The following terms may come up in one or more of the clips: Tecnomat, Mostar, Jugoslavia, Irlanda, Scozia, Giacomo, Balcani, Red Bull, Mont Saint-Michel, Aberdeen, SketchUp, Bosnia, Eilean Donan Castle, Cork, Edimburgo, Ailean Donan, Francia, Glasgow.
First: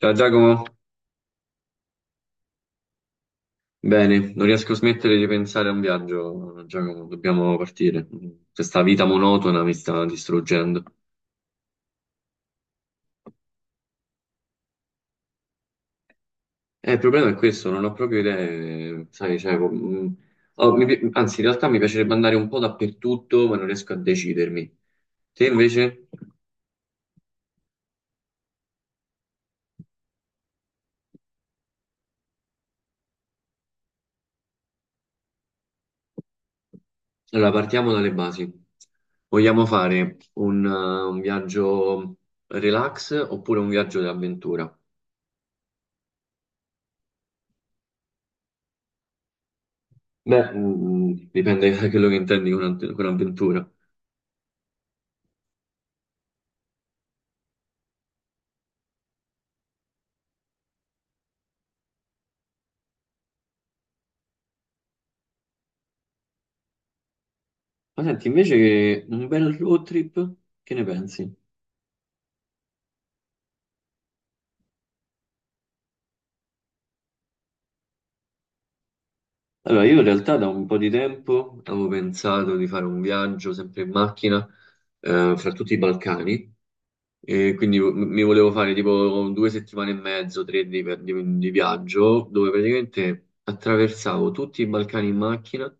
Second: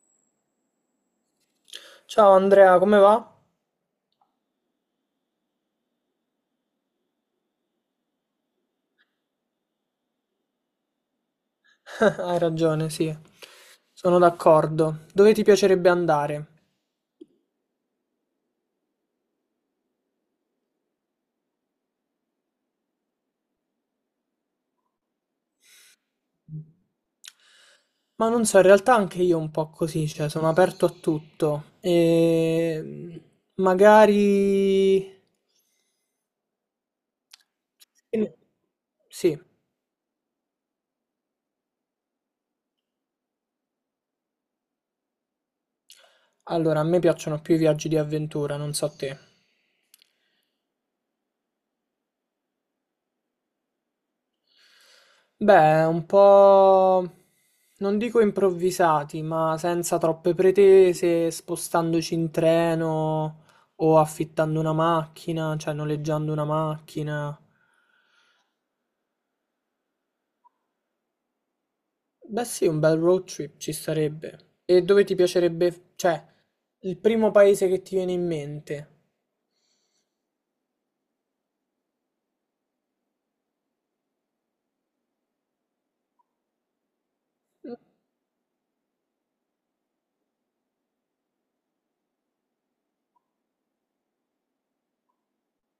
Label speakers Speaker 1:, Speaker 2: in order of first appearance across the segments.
Speaker 1: Ciao Giacomo,
Speaker 2: Ciao Andrea, come va?
Speaker 1: bene, non riesco a smettere di pensare a un viaggio, Giacomo, dobbiamo partire. Questa vita monotona mi sta distruggendo.
Speaker 2: Hai ragione, sì, sono d'accordo. Dove ti piacerebbe andare?
Speaker 1: Il problema è questo, non ho proprio idee, sai, cioè, oh, anzi, in realtà mi piacerebbe andare un po' dappertutto, ma non riesco a decidermi. Te invece?
Speaker 2: Ma non so, in realtà anche io un po' così, cioè sono aperto a tutto. E magari...
Speaker 1: Allora, partiamo dalle
Speaker 2: Sì,
Speaker 1: basi.
Speaker 2: sì,
Speaker 1: Vogliamo fare un viaggio relax oppure un viaggio d'avventura?
Speaker 2: allora a me piacciono più i viaggi di avventura, non so te.
Speaker 1: Beh, dipende da quello che intendi con avventura.
Speaker 2: Beh, un po' non dico improvvisati, ma senza troppe pretese, spostandoci in treno o affittando una macchina, cioè noleggiando una macchina.
Speaker 1: Ma senti, invece che un bel road trip, che ne pensi?
Speaker 2: Beh, sì, un bel road trip ci sarebbe. E dove ti piacerebbe, cioè, il primo paese che ti viene in mente?
Speaker 1: Allora, io in realtà da un po' di tempo avevo pensato di fare un viaggio sempre in macchina fra tutti i Balcani e quindi mi volevo fare tipo due settimane e mezzo, tre di viaggio dove praticamente attraversavo tutti i Balcani in macchina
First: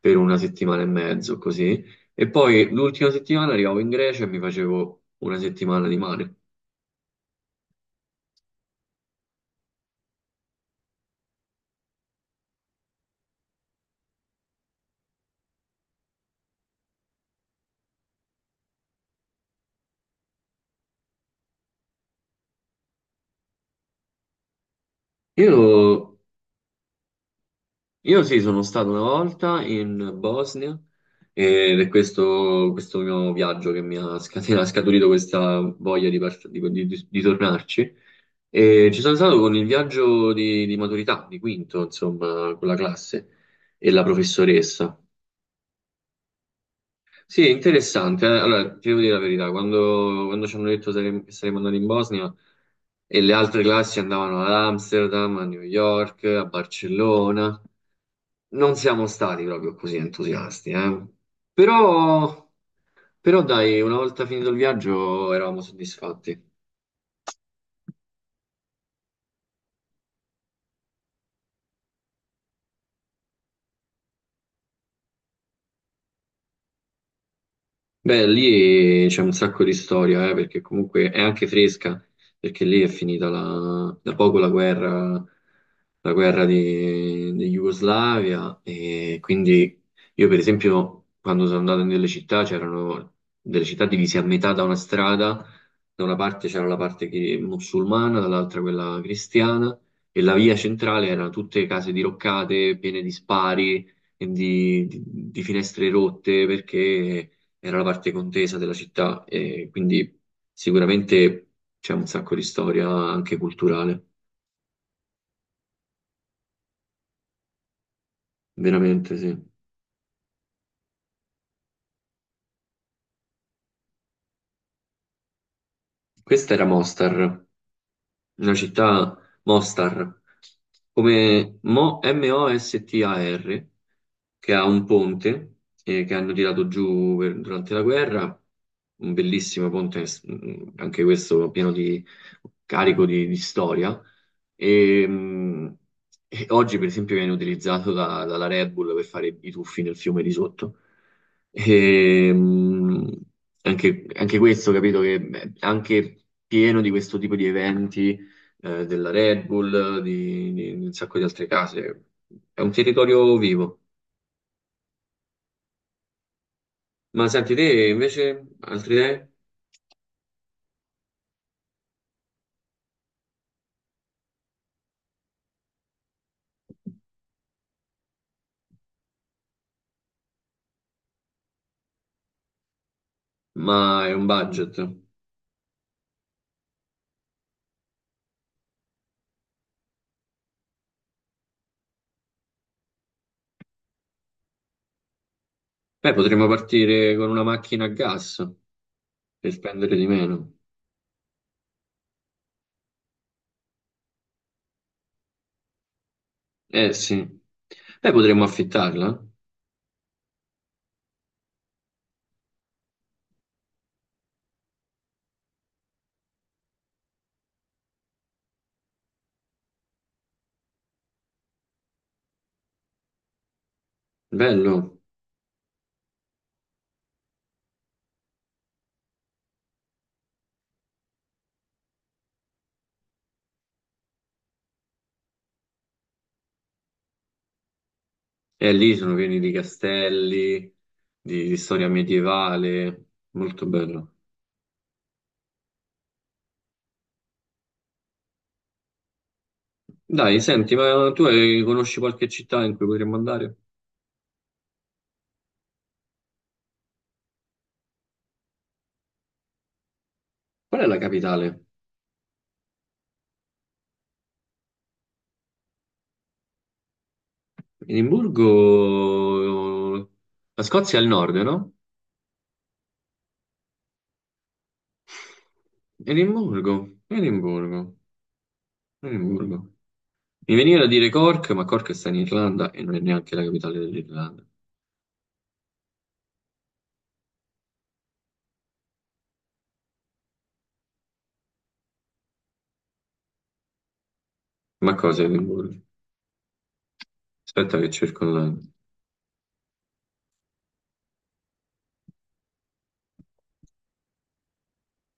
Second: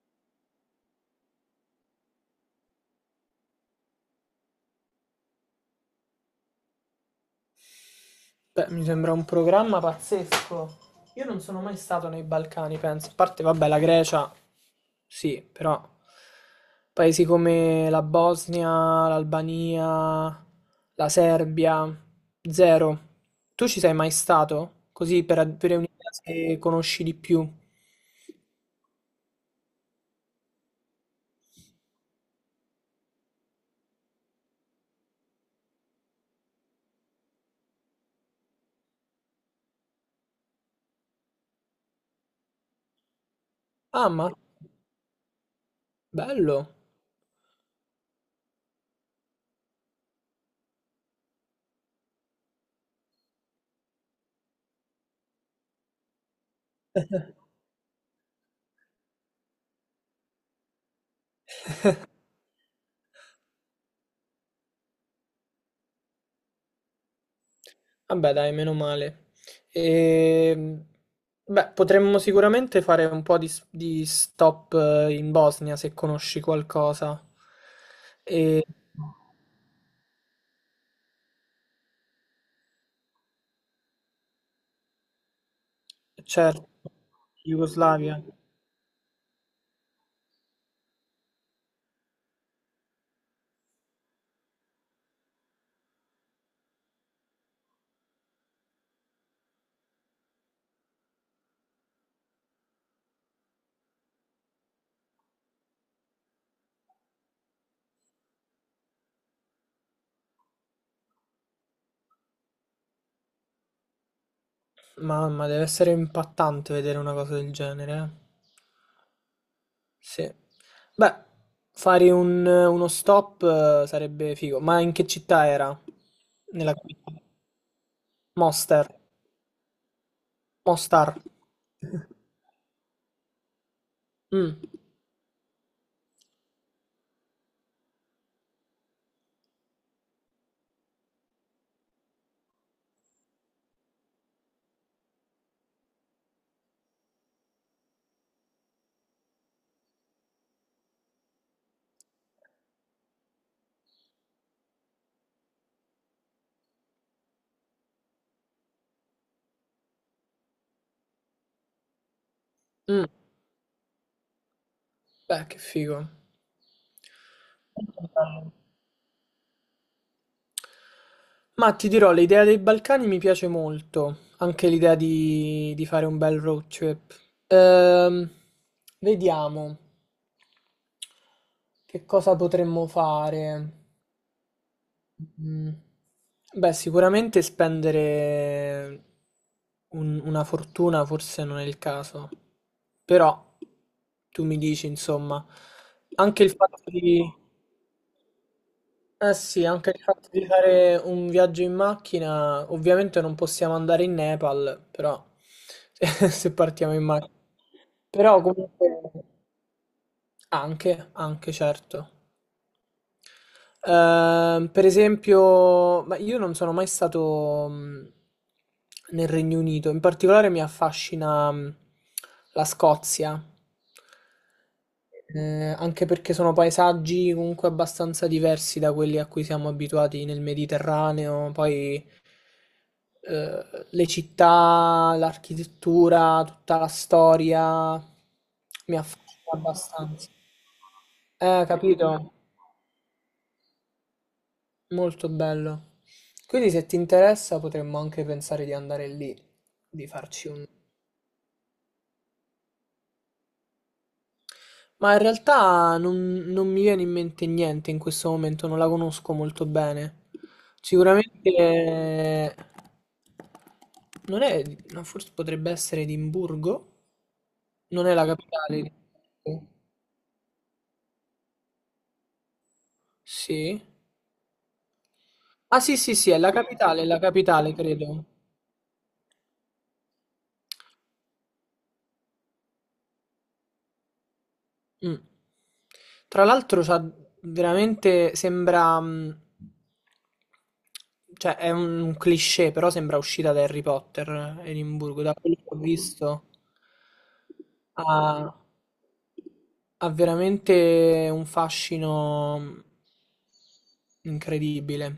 Speaker 1: per una settimana e mezzo così e poi l'ultima settimana arrivavo in Grecia e mi facevo una settimana di mare.
Speaker 2: Beh, mi sembra un programma pazzesco. Io non sono mai stato nei Balcani, penso. A parte, vabbè, la Grecia, sì, però paesi come la Bosnia, l'Albania, la Serbia, zero. Tu ci sei mai stato? Così per
Speaker 1: Io
Speaker 2: avere un'idea se conosci di più.
Speaker 1: Io sì, sono stato una volta in Bosnia ed è questo mio viaggio che mi ha ha scaturito questa voglia di, part- di tornarci. E ci sono stato con il viaggio di maturità, di quinto, insomma, con la classe e la
Speaker 2: Ah, ma
Speaker 1: professoressa.
Speaker 2: bello.
Speaker 1: Sì, è interessante. Allora, ti devo dire la verità, quando ci hanno detto che saremmo andati in Bosnia e le altre classi andavano ad Amsterdam, a New York, a Barcellona. Non siamo stati proprio così entusiasti, eh. Però, dai, una volta finito il viaggio eravamo soddisfatti.
Speaker 2: Vabbè, dai, meno male. Ehm, beh, potremmo sicuramente fare un po' di, di stop in Bosnia se conosci qualcosa.
Speaker 1: Beh,
Speaker 2: E
Speaker 1: lì c'è un sacco di storia, perché comunque è anche fresca, perché lì è finita da poco la guerra
Speaker 2: certo,
Speaker 1: di
Speaker 2: Jugoslavia.
Speaker 1: Jugoslavia e quindi io per esempio quando sono andato nelle città c'erano delle città divise a metà da una strada, da una parte c'era la parte musulmana, dall'altra quella cristiana e la via centrale erano tutte case diroccate, piene di spari e di finestre rotte perché era la parte contesa della città e quindi sicuramente c'è un sacco di storia anche culturale.
Speaker 2: Mamma, deve essere impattante vedere una cosa del genere, eh.
Speaker 1: Veramente sì.
Speaker 2: Sì. Beh, fare uno stop sarebbe figo. Ma in che città era?
Speaker 1: Questa era
Speaker 2: Nella capitale?
Speaker 1: Mostar, una
Speaker 2: Mostar.
Speaker 1: città Mostar,
Speaker 2: Mostar.
Speaker 1: come M-O-S-T-A-R, che
Speaker 2: Mm,
Speaker 1: ha un ponte che hanno tirato giù durante la guerra, un bellissimo ponte, anche questo pieno di carico di storia. E, mh, e oggi, per esempio, viene utilizzato dalla Red Bull per fare i tuffi nel fiume di sotto. E, anche questo, capito, che beh, anche pieno di questo tipo di eventi della Red Bull, di un sacco di altre case. È un
Speaker 2: mm.
Speaker 1: territorio vivo.
Speaker 2: Beh, che figo.
Speaker 1: Ma senti, te invece, altre idee?
Speaker 2: Ma ti dirò, l'idea dei Balcani mi piace molto, anche l'idea di fare un bel road trip. Ehm, vediamo che cosa potremmo fare.
Speaker 1: Ma è un budget.
Speaker 2: Mm, beh, sicuramente spendere una fortuna forse non è il caso, però tu mi dici, insomma,
Speaker 1: Beh,
Speaker 2: anche
Speaker 1: potremmo
Speaker 2: il fatto
Speaker 1: partire
Speaker 2: di...
Speaker 1: con una macchina a gas
Speaker 2: Eh
Speaker 1: per
Speaker 2: sì, anche
Speaker 1: spendere
Speaker 2: il
Speaker 1: di
Speaker 2: fatto di
Speaker 1: meno.
Speaker 2: fare un viaggio in macchina, ovviamente non possiamo andare in Nepal, però se
Speaker 1: Eh
Speaker 2: partiamo in
Speaker 1: sì,
Speaker 2: macchina.
Speaker 1: beh
Speaker 2: Però
Speaker 1: potremmo
Speaker 2: comunque
Speaker 1: affittarla,
Speaker 2: anche, anche certo. Per esempio, ma io non sono mai stato nel Regno Unito, in particolare mi affascina la Scozia,
Speaker 1: bello,
Speaker 2: anche perché sono paesaggi comunque abbastanza diversi da quelli a cui siamo abituati nel Mediterraneo, poi eh, le città, l'architettura, tutta la storia
Speaker 1: e lì
Speaker 2: mi
Speaker 1: sono pieni di
Speaker 2: affascina abbastanza.
Speaker 1: castelli, di storia
Speaker 2: Capito?
Speaker 1: medievale, molto bello.
Speaker 2: Molto bello. Quindi se ti interessa potremmo anche pensare di andare lì, di
Speaker 1: Dai,
Speaker 2: farci un...
Speaker 1: senti, ma tu conosci qualche città in cui potremmo andare?
Speaker 2: Ma in realtà non mi viene in mente niente in questo momento, non la conosco molto bene.
Speaker 1: Qual è la capitale?
Speaker 2: Sicuramente non è, no, forse potrebbe essere Edimburgo? Non è la capitale.
Speaker 1: Edimburgo, la Scozia è al nord, no?
Speaker 2: Sì. Ah sì sì sì,
Speaker 1: Edimburgo,
Speaker 2: è la capitale
Speaker 1: Edimburgo,
Speaker 2: credo.
Speaker 1: Edimburgo. Mi veniva da dire Cork, ma Cork sta in Irlanda e non è neanche la capitale dell'Irlanda.
Speaker 2: Mm. Tra l'altro, c'ha veramente sembra. Cioè, è un cliché, però sembra uscita da Harry Potter,
Speaker 1: Ma cosa
Speaker 2: Edimburgo,
Speaker 1: è
Speaker 2: da quello che ho
Speaker 1: Edimburgo?
Speaker 2: visto.
Speaker 1: Aspetta che
Speaker 2: Ha,
Speaker 1: cerco online.
Speaker 2: ha veramente un fascino incredibile.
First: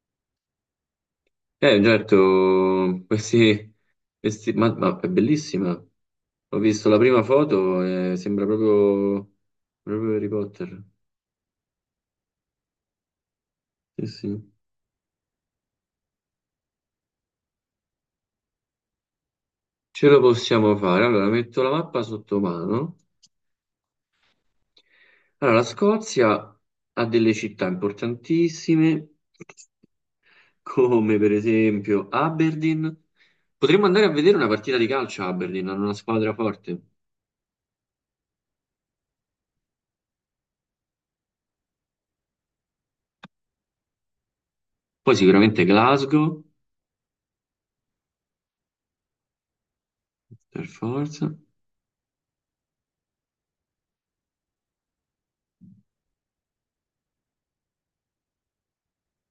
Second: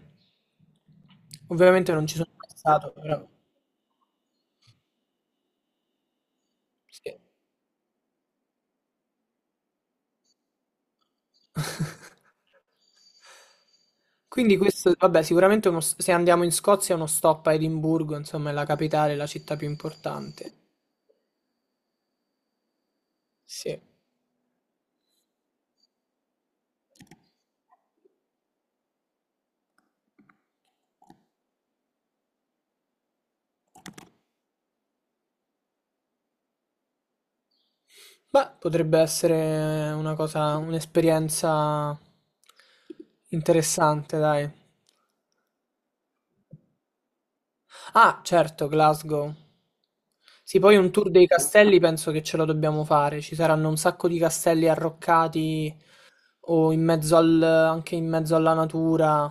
Speaker 2: Ovviamente non ci sono mai stato,
Speaker 1: Certo,
Speaker 2: però
Speaker 1: ma, è bellissima. Ho visto la
Speaker 2: sì.
Speaker 1: prima foto e sembra proprio, proprio Harry Potter. Sì, sì.
Speaker 2: Quindi questo, vabbè, sicuramente se andiamo in Scozia uno stop a Edimburgo, insomma, è la capitale, la città più
Speaker 1: Ce lo
Speaker 2: importante.
Speaker 1: possiamo fare. Allora, metto la mappa sotto mano.
Speaker 2: Sì.
Speaker 1: Allora, la Scozia ha delle città importantissime, come per esempio Aberdeen. Potremmo andare a vedere una partita di calcio a Aberdeen, hanno una squadra forte.
Speaker 2: Beh, potrebbe essere una cosa, un'esperienza interessante, dai.
Speaker 1: Poi sicuramente Glasgow,
Speaker 2: Ah, certo, Glasgow. Sì,
Speaker 1: per
Speaker 2: poi un tour dei
Speaker 1: forza.
Speaker 2: castelli penso che ce lo dobbiamo fare. Ci saranno un sacco di castelli arroccati o in mezzo al, anche in mezzo alla natura.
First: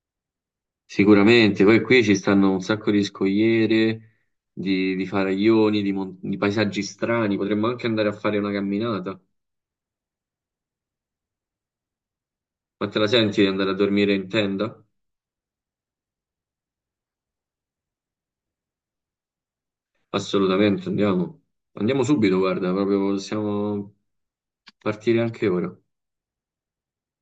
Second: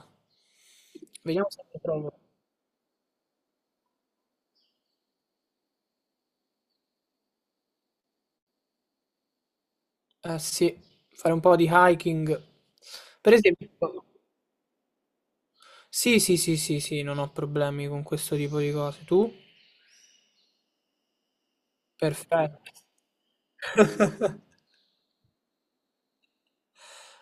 Speaker 2: Vediamo
Speaker 1: Sicuramente,
Speaker 2: se lo
Speaker 1: poi qui
Speaker 2: trovo.
Speaker 1: ci stanno un sacco di scogliere, di faraglioni, di paesaggi strani, potremmo anche andare a fare una camminata.
Speaker 2: Eh sì, fare un po' di hiking.
Speaker 1: Ma te la
Speaker 2: Per
Speaker 1: senti di andare a
Speaker 2: esempio,
Speaker 1: dormire in tenda?
Speaker 2: sì, sì, sì, sì, sì, non ho problemi con questo tipo di cose. Tu?
Speaker 1: Assolutamente, andiamo. Andiamo subito,
Speaker 2: Perfetto.
Speaker 1: guarda, proprio possiamo partire anche ora.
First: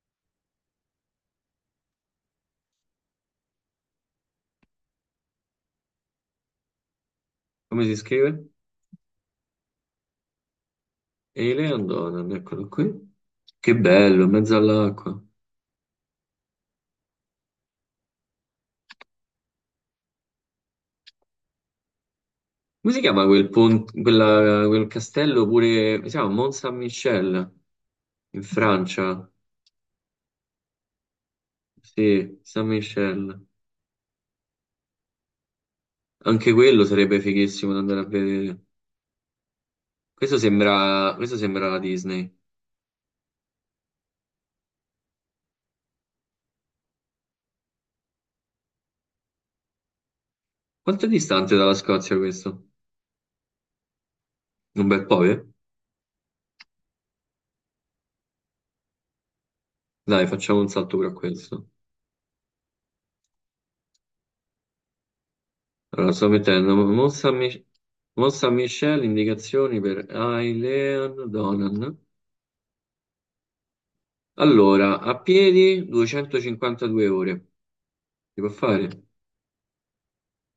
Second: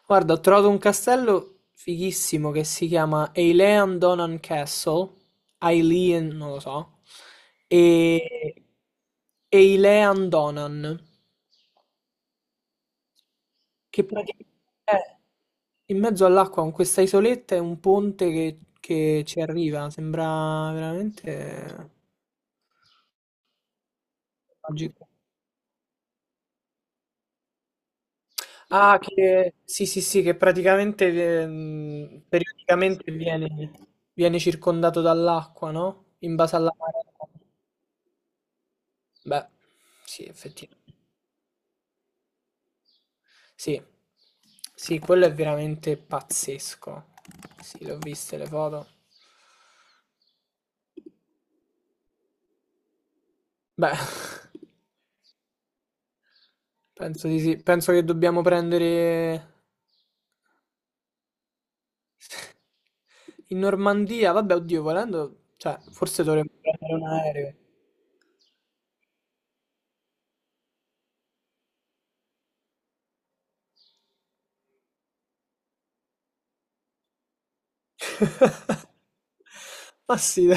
Speaker 2: Guarda, ho trovato un castello fighissimo che si chiama Eilean Donan Castle. Eilean, non lo so.
Speaker 1: Come si scrive?
Speaker 2: E... Eilean Donan,
Speaker 1: Eile Andonan, eccolo qui. Che
Speaker 2: che
Speaker 1: bello, in
Speaker 2: praticamente
Speaker 1: mezzo
Speaker 2: è
Speaker 1: all'acqua. Come
Speaker 2: in mezzo all'acqua con questa isoletta e un ponte che ci arriva. Sembra veramente...
Speaker 1: si chiama quel
Speaker 2: Logico.
Speaker 1: castello pure, si chiama Mont Saint-Michel, in
Speaker 2: Ah,
Speaker 1: Francia?
Speaker 2: che sì, sì, sì, che praticamente
Speaker 1: Sì, San
Speaker 2: periodicamente
Speaker 1: Michel.
Speaker 2: viene, viene circondato dall'acqua, no? In
Speaker 1: Anche
Speaker 2: base alla
Speaker 1: quello
Speaker 2: marea.
Speaker 1: sarebbe fighissimo da andare a vedere.
Speaker 2: Beh, sì,
Speaker 1: Questo
Speaker 2: effettivamente.
Speaker 1: sembra, questo sembra la Disney.
Speaker 2: Sì, sì, quello è veramente pazzesco. Sì, l'ho viste le foto.
Speaker 1: Quanto è distante dalla Scozia questo?
Speaker 2: Beh,
Speaker 1: Un bel po', eh?
Speaker 2: penso di sì. Penso che dobbiamo prendere
Speaker 1: Dai, facciamo un salto per questo.
Speaker 2: in Normandia. Vabbè, oddio, volendo, cioè,
Speaker 1: Allora,
Speaker 2: forse
Speaker 1: sto
Speaker 2: dovremmo
Speaker 1: mettendo
Speaker 2: prendere un aereo.
Speaker 1: Mont Saint Michel, indicazioni per Ailean Donan. Allora, a piedi 252 ore. Si può fare?
Speaker 2: Ma sì, dai.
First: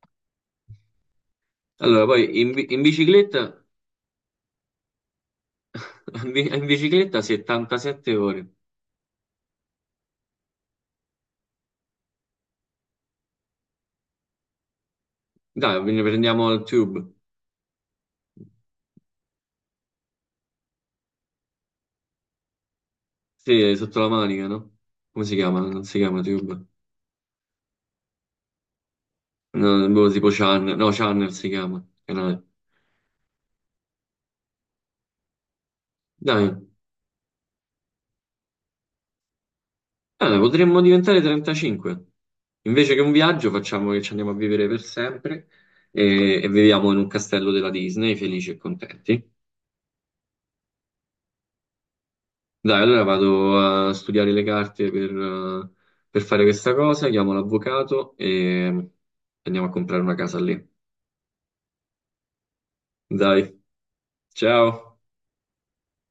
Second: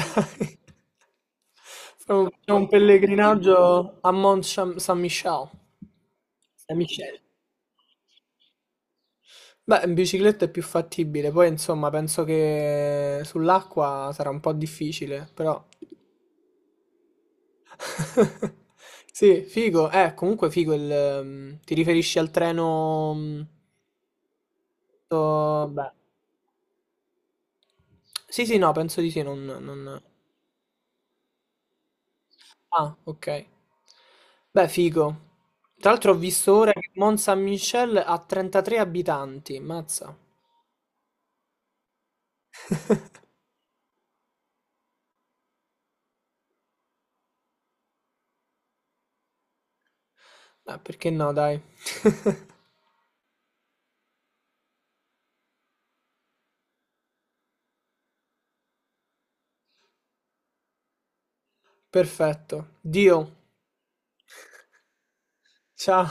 Speaker 1: Allora,
Speaker 2: Facciamo
Speaker 1: poi in,
Speaker 2: facciamo
Speaker 1: bi-
Speaker 2: un
Speaker 1: in bicicletta,
Speaker 2: pellegrinaggio a Mont Cham- San Michel.
Speaker 1: in
Speaker 2: San Michel.
Speaker 1: bicicletta 77 ore.
Speaker 2: Beh, in bicicletta è più fattibile, poi insomma penso che sull'acqua sarà un po' difficile, però...
Speaker 1: Dai, quindi prendiamo il tube.
Speaker 2: Sì, figo, comunque figo il... ti riferisci al treno... mm,
Speaker 1: Sì, sotto la manica, no? Come si chiama?
Speaker 2: to-
Speaker 1: Non
Speaker 2: Beh.
Speaker 1: si chiama Tube.
Speaker 2: Sì, sì, no, penso di sì, non...
Speaker 1: No,
Speaker 2: non...
Speaker 1: boh, tipo Channel. No, Channel si chiama. Canale.
Speaker 2: Ah, ok. Beh, figo. Tra l'altro ho
Speaker 1: Dai,
Speaker 2: visto ora che Mont Saint-Michel ha 33 abitanti, mazza.
Speaker 1: Potremmo diventare 35. Invece che un viaggio, facciamo che ci andiamo a vivere per sempre e viviamo in un castello della Disney, felici e contenti.
Speaker 2: Beh, perché no, dai.
Speaker 1: Dai, allora vado a studiare le carte per fare questa cosa, chiamo l'avvocato e andiamo a comprare una casa lì.
Speaker 2: Perfetto. Dio.
Speaker 1: Dai, ciao!
Speaker 2: Ciao.